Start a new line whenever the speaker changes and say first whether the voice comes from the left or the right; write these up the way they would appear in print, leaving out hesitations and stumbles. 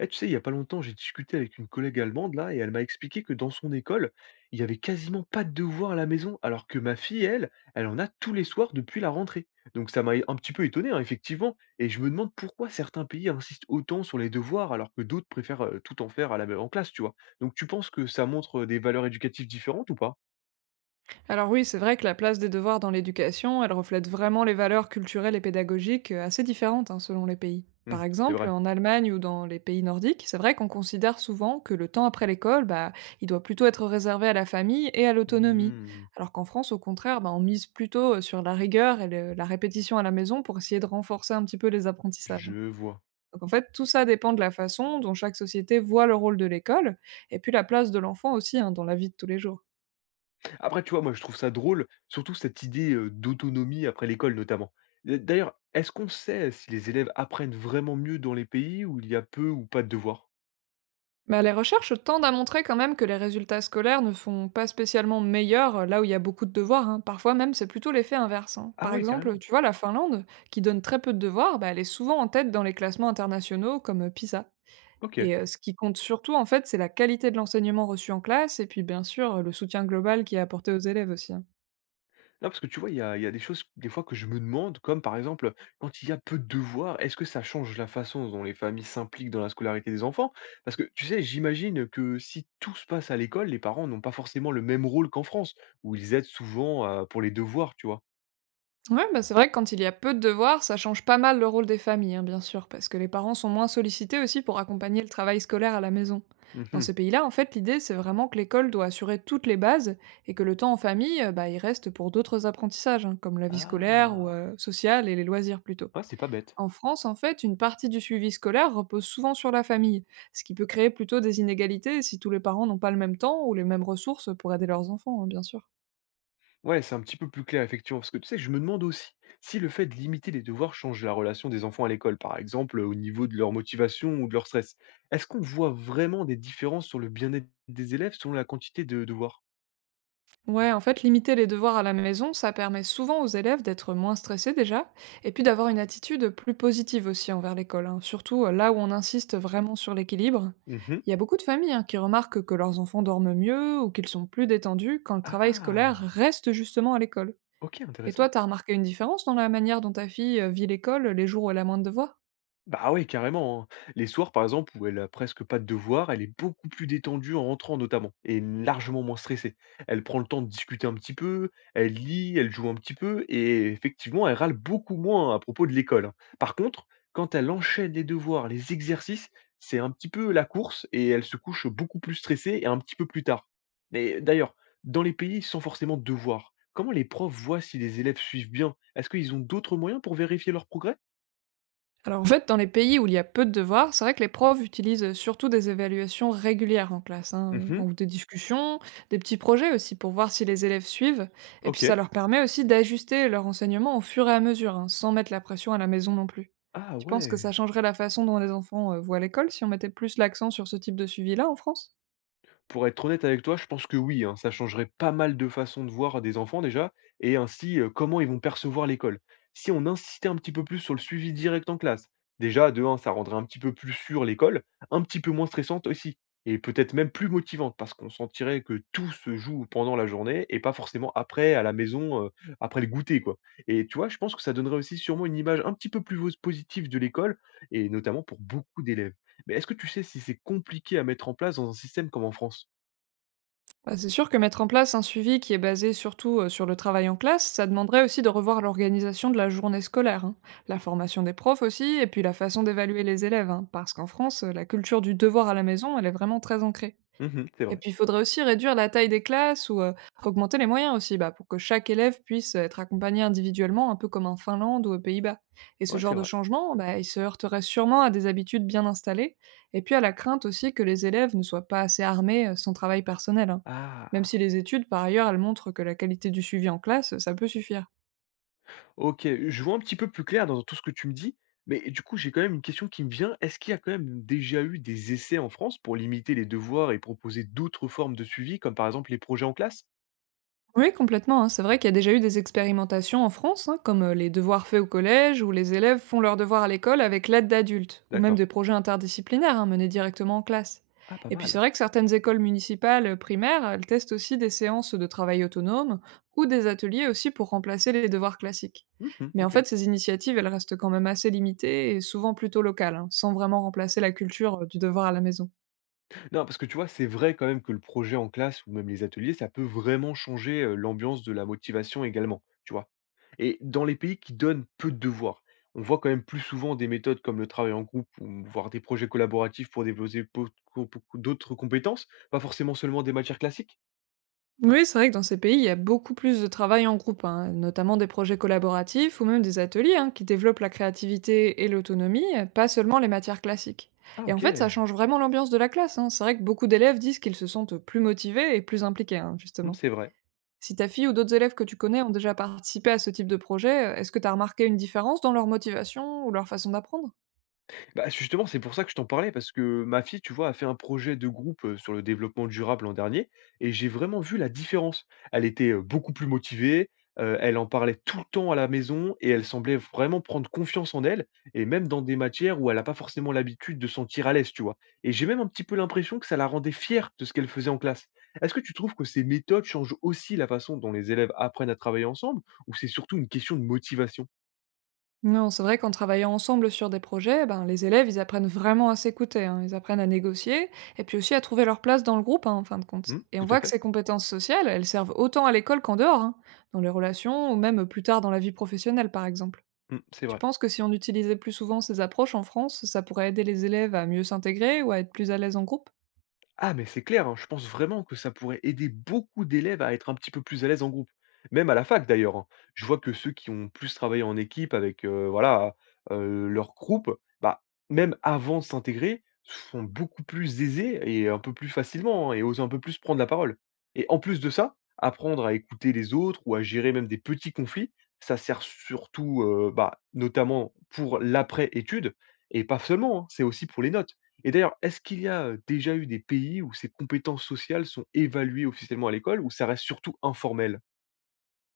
left: Eh, tu sais, il y a pas longtemps, j'ai discuté avec une collègue allemande là, et elle m'a expliqué que dans son école, il y avait quasiment pas de devoirs à la maison, alors que ma fille, elle, elle en a tous les soirs depuis la rentrée. Donc ça m'a un petit peu étonné, hein, effectivement, et je me demande pourquoi certains pays insistent autant sur les devoirs, alors que d'autres préfèrent tout en faire en classe, tu vois. Donc tu penses que ça montre des valeurs éducatives différentes ou pas.
right: Alors oui, c'est vrai que la place des devoirs dans l'éducation, elle reflète vraiment les valeurs culturelles et pédagogiques assez différentes hein, selon les pays.
left: Hmm.
right: Par
left: C'est
right: exemple,
left: vrai.
right: en Allemagne ou dans les pays nordiques, c'est vrai qu'on considère souvent que le temps après l'école, bah, il doit plutôt être réservé à la famille et à l'autonomie.
left: Hmm,
right: Alors qu'en France, au contraire, bah, on mise plutôt sur la rigueur et la répétition à la maison pour essayer de renforcer un petit peu les apprentissages.
left: je vois.
right: Donc en fait, tout ça dépend de la façon dont chaque société voit le rôle de l'école et puis la place de l'enfant aussi hein, dans la vie de tous les jours.
left: Après, tu vois, moi, je trouve ça drôle, surtout cette idée, d'autonomie après l'école, notamment. D'ailleurs, est-ce qu'on sait si les élèves apprennent vraiment mieux dans les pays où il y a peu ou pas de devoirs?
right: Bah, les recherches tendent à montrer quand même que les résultats scolaires ne font pas spécialement meilleurs là où il y a beaucoup de devoirs, hein. Parfois même, c'est plutôt l'effet inverse, hein.
left: Ah
right: Par
left: oui,
right: exemple,
left: carrément.
right: tu vois, la Finlande, qui donne très peu de devoirs, bah, elle est souvent en tête dans les classements internationaux comme PISA.
left: OK.
right: Et ce qui compte surtout, en fait, c'est la qualité de l'enseignement reçu en classe et puis bien sûr le soutien global qui est apporté aux élèves aussi, hein.
left: Non, parce que tu vois, il y a des choses, des fois, que je me demande, comme par exemple, quand il y a peu de devoirs, est-ce que ça change la façon dont les familles s'impliquent dans la scolarité des enfants? Parce que, tu sais, j'imagine que si tout se passe à l'école, les parents n'ont pas forcément le même rôle qu'en France, où ils aident souvent, pour les devoirs, tu vois?
right: Ouais, bah, c'est vrai que quand il y a peu de devoirs, ça change pas mal le rôle des familles, hein, bien sûr, parce que les parents sont moins sollicités aussi pour accompagner le travail scolaire à la maison. Dans ces
left: Mmh.
right: pays-là, en fait, l'idée, c'est vraiment que l'école doit assurer toutes les bases et que le temps en famille, bah, il reste pour d'autres apprentissages, hein, comme la vie scolaire ou
left: Ah!
right: sociale et les loisirs plutôt.
left: Ouais, c'est pas bête.
right: En France, en fait, une partie du suivi scolaire repose souvent sur la famille, ce qui peut créer plutôt des inégalités si tous les parents n'ont pas le même temps ou les mêmes ressources pour aider leurs enfants, hein, bien sûr.
left: Ouais, c'est un petit peu plus clair, effectivement, parce que tu sais, je me demande aussi si le fait de limiter les devoirs change la relation des enfants à l'école, par exemple, au niveau de leur motivation ou de leur stress. Est-ce qu'on voit vraiment des différences sur le bien-être des élèves selon la quantité de devoirs?
right: Ouais, en fait, limiter les devoirs à la maison, ça permet souvent aux élèves d'être moins stressés déjà, et puis d'avoir une attitude plus positive aussi envers l'école, hein. Surtout là où on insiste vraiment sur l'équilibre.
left: Mhm.
right: Il y a beaucoup de familles hein, qui remarquent que leurs enfants dorment mieux ou qu'ils sont plus détendus quand le travail scolaire
left: Ah,
right: reste justement à l'école.
left: ok,
right: Et
left: intéressant.
right: toi, t'as remarqué une différence dans la manière dont ta fille vit l'école les jours où elle a moins de devoirs?
left: Bah ouais, carrément, hein. Les soirs, par exemple, où elle a presque pas de devoirs, elle est beaucoup plus détendue en rentrant notamment, et largement moins stressée. Elle prend le temps de discuter un petit peu, elle lit, elle joue un petit peu, et effectivement, elle râle beaucoup moins à propos de l'école, hein. Par contre, quand elle enchaîne les devoirs, les exercices, c'est un petit peu la course, et elle se couche beaucoup plus stressée et un petit peu plus tard. Mais d'ailleurs, dans les pays sans forcément de devoirs, comment les profs voient si les élèves suivent bien? Est-ce qu'ils ont d'autres moyens pour vérifier leur progrès?
right: Alors en fait, dans les pays où il y a peu de devoirs, c'est vrai que les profs utilisent surtout des évaluations régulières en classe, hein,
left: Mhm.
right: ou des discussions, des petits projets aussi pour voir si les élèves suivent. Et puis
left: Ok.
right: ça leur permet aussi d'ajuster leur enseignement au fur et à mesure, hein, sans mettre la pression à la maison non plus.
left: Ah
right: Tu penses que
left: ouais!
right: ça changerait la façon dont les enfants voient l'école si on mettait plus l'accent sur ce type de suivi-là en France?
left: Pour être honnête avec toi, je pense que oui, hein, ça changerait pas mal de façon de voir des enfants déjà et ainsi, comment ils vont percevoir l'école. Si on insistait un petit peu plus sur le suivi direct en classe, déjà de 1 ça rendrait un petit peu plus sûr l'école, un petit peu moins stressante aussi et peut-être même plus motivante parce qu'on sentirait que tout se joue pendant la journée et pas forcément après à la maison, après le goûter quoi et tu vois, je pense que ça donnerait aussi sûrement une image un petit peu plus positive de l'école et notamment pour beaucoup d'élèves. Mais est-ce que tu sais si c'est compliqué à mettre en place dans un système comme en France?
right: Bah, c'est sûr que mettre en place un suivi qui est basé surtout sur le travail en classe, ça demanderait aussi de revoir l'organisation de la journée scolaire, hein, la formation des profs aussi, et puis la façon d'évaluer les élèves, hein, parce qu'en France, la culture du devoir à la maison, elle est vraiment très ancrée.
left: Mmh. C'est
right: Et
left: vrai.
right: puis, il faudrait aussi réduire la taille des classes ou, augmenter les moyens aussi, bah, pour que chaque élève puisse être accompagné individuellement, un peu comme en Finlande ou aux Pays-Bas. Et ce
left: Ouais, c'est
right: genre de
left: vrai.
right: changement, bah, il se heurterait sûrement à des habitudes bien installées et puis à la crainte aussi que les élèves ne soient pas assez armés, sans travail personnel, hein. Même si
left: Ah,
right: les études, par ailleurs, elles montrent que la qualité du suivi en classe, ça peut suffire.
left: OK, je vois un petit peu plus clair dans tout ce que tu me dis, mais du coup, j'ai quand même une question qui me vient. Est-ce qu'il y a quand même déjà eu des essais en France pour limiter les devoirs et proposer d'autres formes de suivi, comme par exemple les projets en classe?
right: Oui, complètement, hein. C'est vrai qu'il y a déjà eu des expérimentations en France, hein, comme les devoirs faits au collège, où les élèves font leurs devoirs à l'école avec l'aide d'adultes, ou même
left: D'accord.
right: des projets interdisciplinaires hein, menés directement en classe.
left: Ah, pas
right: Et puis c'est
left: mal.
right: vrai que certaines écoles municipales primaires, elles testent aussi des séances de travail autonome, ou des ateliers aussi pour remplacer les devoirs classiques.
left: Mmh.
right: Mais en
left: OK.
right: fait, ces initiatives, elles restent quand même assez limitées et souvent plutôt locales, hein, sans vraiment remplacer la culture du devoir à la maison.
left: Non, parce que tu vois, c'est vrai quand même que le projet en classe ou même les ateliers, ça peut vraiment changer l'ambiance de la motivation également, tu vois. Et dans les pays qui donnent peu de devoirs, on voit quand même plus souvent des méthodes comme le travail en groupe ou voire des projets collaboratifs pour développer d'autres compétences, pas forcément seulement des matières classiques.
right: Oui, c'est vrai que dans ces pays, il y a beaucoup plus de travail en groupe, hein, notamment des projets collaboratifs ou même des ateliers hein, qui développent la créativité et l'autonomie, pas seulement les matières classiques.
left: Ah
right: Et en
left: ok.
right: fait, ça change vraiment l'ambiance de la classe, hein. C'est vrai que beaucoup d'élèves disent qu'ils se sentent plus motivés et plus impliqués, hein,
left: Hmm,
right: justement.
left: c'est vrai.
right: Si ta fille ou d'autres élèves que tu connais ont déjà participé à ce type de projet, est-ce que tu as remarqué une différence dans leur motivation ou leur façon d'apprendre?
left: Bah, justement, c'est pour ça que je t'en parlais, parce que ma fille, tu vois, a fait un projet de groupe sur le développement durable l'an dernier, et j'ai vraiment vu la différence. Elle était beaucoup plus motivée, elle en parlait tout le temps à la maison, et elle semblait vraiment prendre confiance en elle, et même dans des matières où elle n'a pas forcément l'habitude de se sentir à l'aise, tu vois. Et j'ai même un petit peu l'impression que ça la rendait fière de ce qu'elle faisait en classe. Est-ce que tu trouves que ces méthodes changent aussi la façon dont les élèves apprennent à travailler ensemble, ou c'est surtout une question de motivation?
right: Non, c'est vrai qu'en travaillant ensemble sur des projets, ben, les élèves, ils apprennent vraiment à s'écouter, hein. Ils apprennent à négocier et puis aussi à trouver leur place dans le groupe, hein, en fin de compte.
left: Hmm,
right: Et on
left: tout à
right: voit que
left: fait.
right: ces compétences sociales, elles servent autant à l'école qu'en dehors, hein, dans les relations ou même plus tard dans la vie professionnelle, par exemple.
left: Hmm, c'est
right: Tu
left: vrai.
right: penses que si on utilisait plus souvent ces approches en France, ça pourrait aider les élèves à mieux s'intégrer ou à être plus à l'aise en groupe?
left: Ah, mais c'est clair, hein, je pense vraiment que ça pourrait aider beaucoup d'élèves à être un petit peu plus à l'aise en groupe. Même à la fac d'ailleurs, hein. Je vois que ceux qui ont plus travaillé en équipe avec voilà, leur groupe, bah, même avant de s'intégrer, sont beaucoup plus aisés et un peu plus facilement hein, et osent un peu plus prendre la parole. Et en plus de ça, apprendre à écouter les autres ou à gérer même des petits conflits, ça sert surtout, bah, notamment pour l'après-étude, et pas seulement, hein, c'est aussi pour les notes. Et d'ailleurs, est-ce qu'il y a, déjà eu des pays où ces compétences sociales sont évaluées officiellement à l'école ou ça reste surtout informel?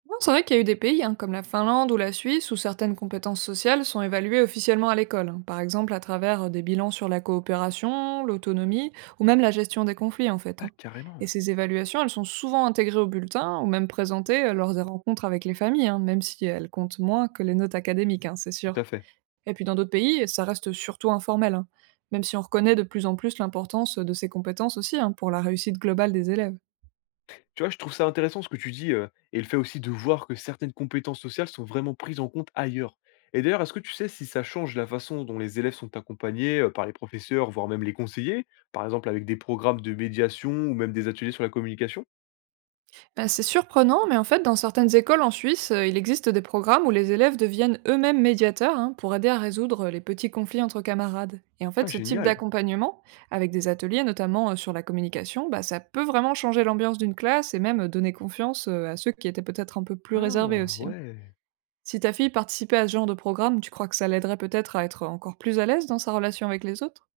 right: Non, c'est vrai qu'il y a eu des pays, hein, comme la Finlande ou la Suisse, où certaines compétences sociales sont évaluées officiellement à l'école, hein, par exemple à travers des bilans sur la coopération, l'autonomie ou même la gestion des conflits en fait,
left: Ah
right: hein. Et
left: carrément!
right: ces évaluations, elles sont souvent intégrées au bulletin ou même présentées lors des rencontres avec les familles, hein, même si elles comptent moins que les notes académiques, hein, c'est
left: Tout
right: sûr.
left: à fait.
right: Et puis dans d'autres pays, ça reste surtout informel, hein, même si on reconnaît de plus en plus l'importance de ces compétences aussi hein, pour la réussite globale des élèves.
left: Tu vois, je trouve ça intéressant ce que tu dis, et le fait aussi de voir que certaines compétences sociales sont vraiment prises en compte ailleurs. Et d'ailleurs, est-ce que tu sais si ça change la façon dont les élèves sont accompagnés, par les professeurs, voire même les conseillers? Par exemple avec des programmes de médiation ou même des ateliers sur la communication?
right: Bah, c'est surprenant, mais en fait, dans certaines écoles en Suisse, il existe des programmes où les élèves deviennent eux-mêmes médiateurs hein, pour aider à résoudre les petits conflits entre camarades. Et en fait,
left: Ah
right: ce type
left: génial!
right: d'accompagnement, avec des ateliers notamment sur la communication, bah, ça peut vraiment changer l'ambiance d'une classe et même donner confiance à ceux qui étaient peut-être un peu plus réservés
left: Ah
right: aussi, hein.
left: ouais!
right: Si ta fille participait à ce genre de programme, tu crois que ça l'aiderait peut-être à être encore plus à l'aise dans sa relation avec les autres?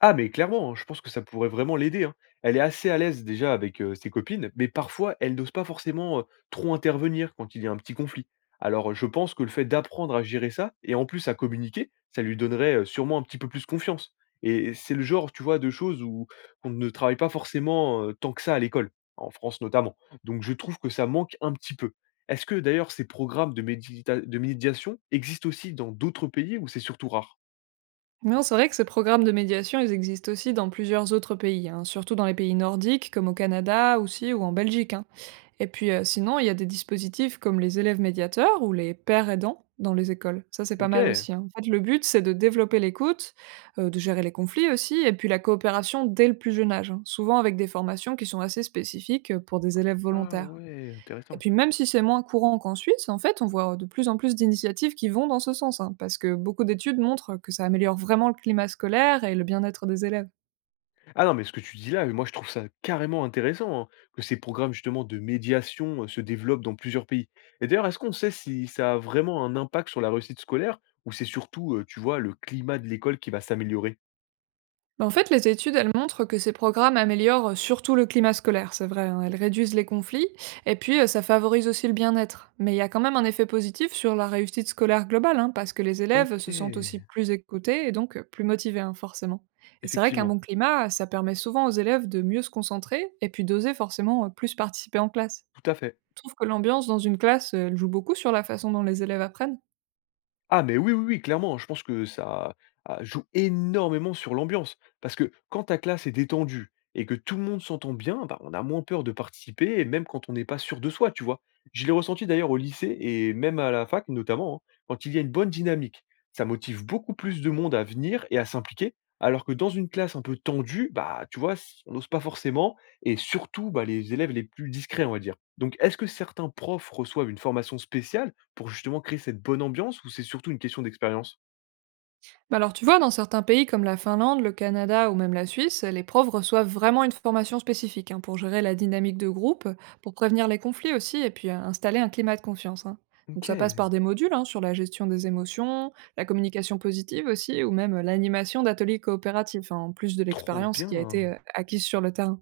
left: Ah mais clairement, hein, je pense que ça pourrait vraiment l'aider, hein. Elle est assez à l'aise déjà avec, ses copines, mais parfois elle n'ose pas forcément, trop intervenir quand il y a un petit conflit. Alors, je pense que le fait d'apprendre à gérer ça et en plus à communiquer, ça lui donnerait, sûrement un petit peu plus confiance et c'est le genre, tu vois, de choses où on ne travaille pas forcément, tant que ça à l'école, en France notamment. Donc je trouve que ça manque un petit peu. Est-ce que d'ailleurs ces programmes de médiation existent aussi dans d'autres pays où c'est surtout rare?
right: Non, c'est vrai que ces programmes de médiation, ils existent aussi dans plusieurs autres pays, hein, surtout dans les pays nordiques, comme au Canada aussi, ou en Belgique, hein. Et puis sinon, il y a des dispositifs comme les élèves médiateurs ou les pères aidants dans les écoles. Ça, c'est pas mal
left: OK.
right: aussi, hein. En fait, le but, c'est de développer l'écoute, de gérer les conflits aussi, et puis la coopération dès le plus jeune âge, hein, souvent avec des formations qui sont assez spécifiques pour des élèves
left: Ah
right: volontaires.
left: ouais,
right: Et
left: intéressant.
right: puis même si c'est moins courant qu'en Suisse, en fait, on voit de plus en plus d'initiatives qui vont dans ce sens, hein, parce que beaucoup d'études montrent que ça améliore vraiment le climat scolaire et le bien-être des élèves.
left: Ah non, mais ce que tu dis là, moi je trouve ça carrément intéressant, hein, que ces programmes justement de médiation se développent dans plusieurs pays. Et d'ailleurs, est-ce qu'on sait si ça a vraiment un impact sur la réussite scolaire ou c'est surtout, tu vois, le climat de l'école qui va s'améliorer?
right: Bah, en fait, les études, elles montrent que ces programmes améliorent surtout le climat scolaire, c'est vrai, hein, elles réduisent les conflits, et puis ça favorise aussi le bien-être. Mais il y a quand même un effet positif sur la réussite scolaire globale, hein, parce que les élèves
left: Ok,
right: se sentent aussi plus écoutés et donc plus motivés, hein, forcément. Et c'est vrai qu'un
left: effectivement,
right: bon climat, ça permet souvent aux élèves de mieux se concentrer et puis d'oser forcément plus participer en classe.
left: tout à fait.
right: Je trouve que l'ambiance dans une classe, elle joue beaucoup sur la façon dont les élèves apprennent.
left: Ah mais oui, oui, oui, clairement, je pense que ça, ah, joue énormément sur l'ambiance. Parce que quand ta classe est détendue et que tout le monde s'entend bien, bah, on a moins peur de participer, et même quand on n'est pas sûr de soi, tu vois? Je l'ai ressenti d'ailleurs au lycée et même à la fac notamment, hein, quand il y a une bonne dynamique, ça motive beaucoup plus de monde à venir et à s'impliquer, alors que dans une classe un peu tendue, bah, tu vois, s on n'ose pas forcément et surtout, bah, les élèves les plus discrets, on va dire. Donc est-ce que certains profs reçoivent une formation spéciale pour justement créer cette bonne ambiance ou c'est surtout une question d'expérience?
right: Bah, alors tu vois, dans certains pays comme la Finlande, le Canada ou même la Suisse, les profs reçoivent vraiment une formation spécifique, hein, pour gérer la dynamique de groupe, pour prévenir les conflits aussi et puis, installer un climat de confiance, hein. Donc ça passe
left: OK,
right: par des modules, hein, sur la gestion des émotions, la communication positive aussi ou même l'animation d'ateliers coopératifs, hein, en plus de
left: trop
right: l'expérience qui a été,
left: bien.
right: acquise sur le terrain.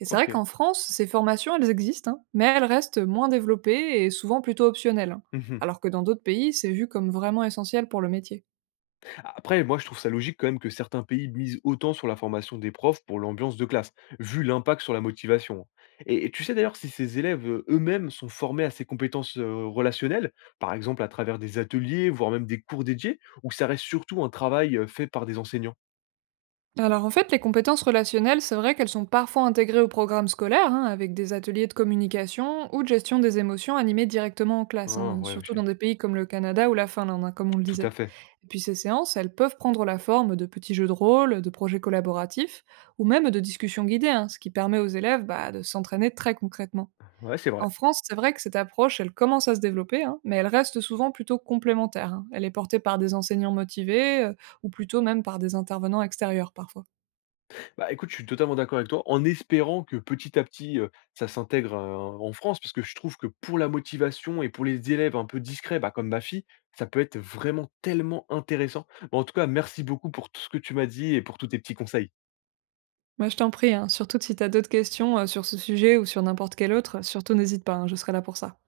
right: Et c'est vrai
left: OK.
right: qu'en France, ces formations, elles existent, hein, mais elles restent moins développées et souvent plutôt optionnelles, hein.
left: Mmh.
right: Alors que dans d'autres pays, c'est vu comme vraiment essentiel pour le métier.
left: Après, moi, je trouve ça logique quand même que certains pays misent autant sur la formation des profs pour l'ambiance de classe, vu l'impact sur la motivation. Et tu sais d'ailleurs si ces élèves, eux-mêmes sont formés à ces compétences, relationnelles, par exemple à travers des ateliers, voire même des cours dédiés, ou que ça reste surtout un travail, fait par des enseignants?
right: Alors en fait, les compétences relationnelles, c'est vrai qu'elles sont parfois intégrées au programme scolaire, hein, avec des ateliers de communication ou de gestion des émotions animés directement en classe,
left: Ah
right: hein,
left: ouais,
right: surtout
left: OK.
right: dans des pays comme le Canada ou la Finlande, hein, comme on le
left: Tout à
right: disait.
left: fait.
right: Et puis ces séances, elles peuvent prendre la forme de petits jeux de rôle, de projets collaboratifs, ou même de discussions guidées, hein, ce qui permet aux élèves bah, de s'entraîner très concrètement.
left: Ouais, c'est
right: En
left: vrai.
right: France, c'est vrai que cette approche, elle commence à se développer, hein, mais elle reste souvent plutôt complémentaire, hein. Elle est portée par des enseignants motivés ou plutôt même par des intervenants extérieurs parfois.
left: Bah, écoute, je suis totalement d'accord avec toi, en espérant que petit à petit, ça s'intègre, en France, parce que je trouve que pour la motivation et pour les élèves un peu discrets, bah, comme ma fille, ça peut être vraiment tellement intéressant. Bon, en tout cas, merci beaucoup pour tout ce que tu m'as dit et pour tous tes petits conseils.
right: Moi, je t'en prie, hein, surtout si tu as d'autres questions sur ce sujet ou sur n'importe quel autre, surtout n'hésite pas, hein, je serai là pour ça.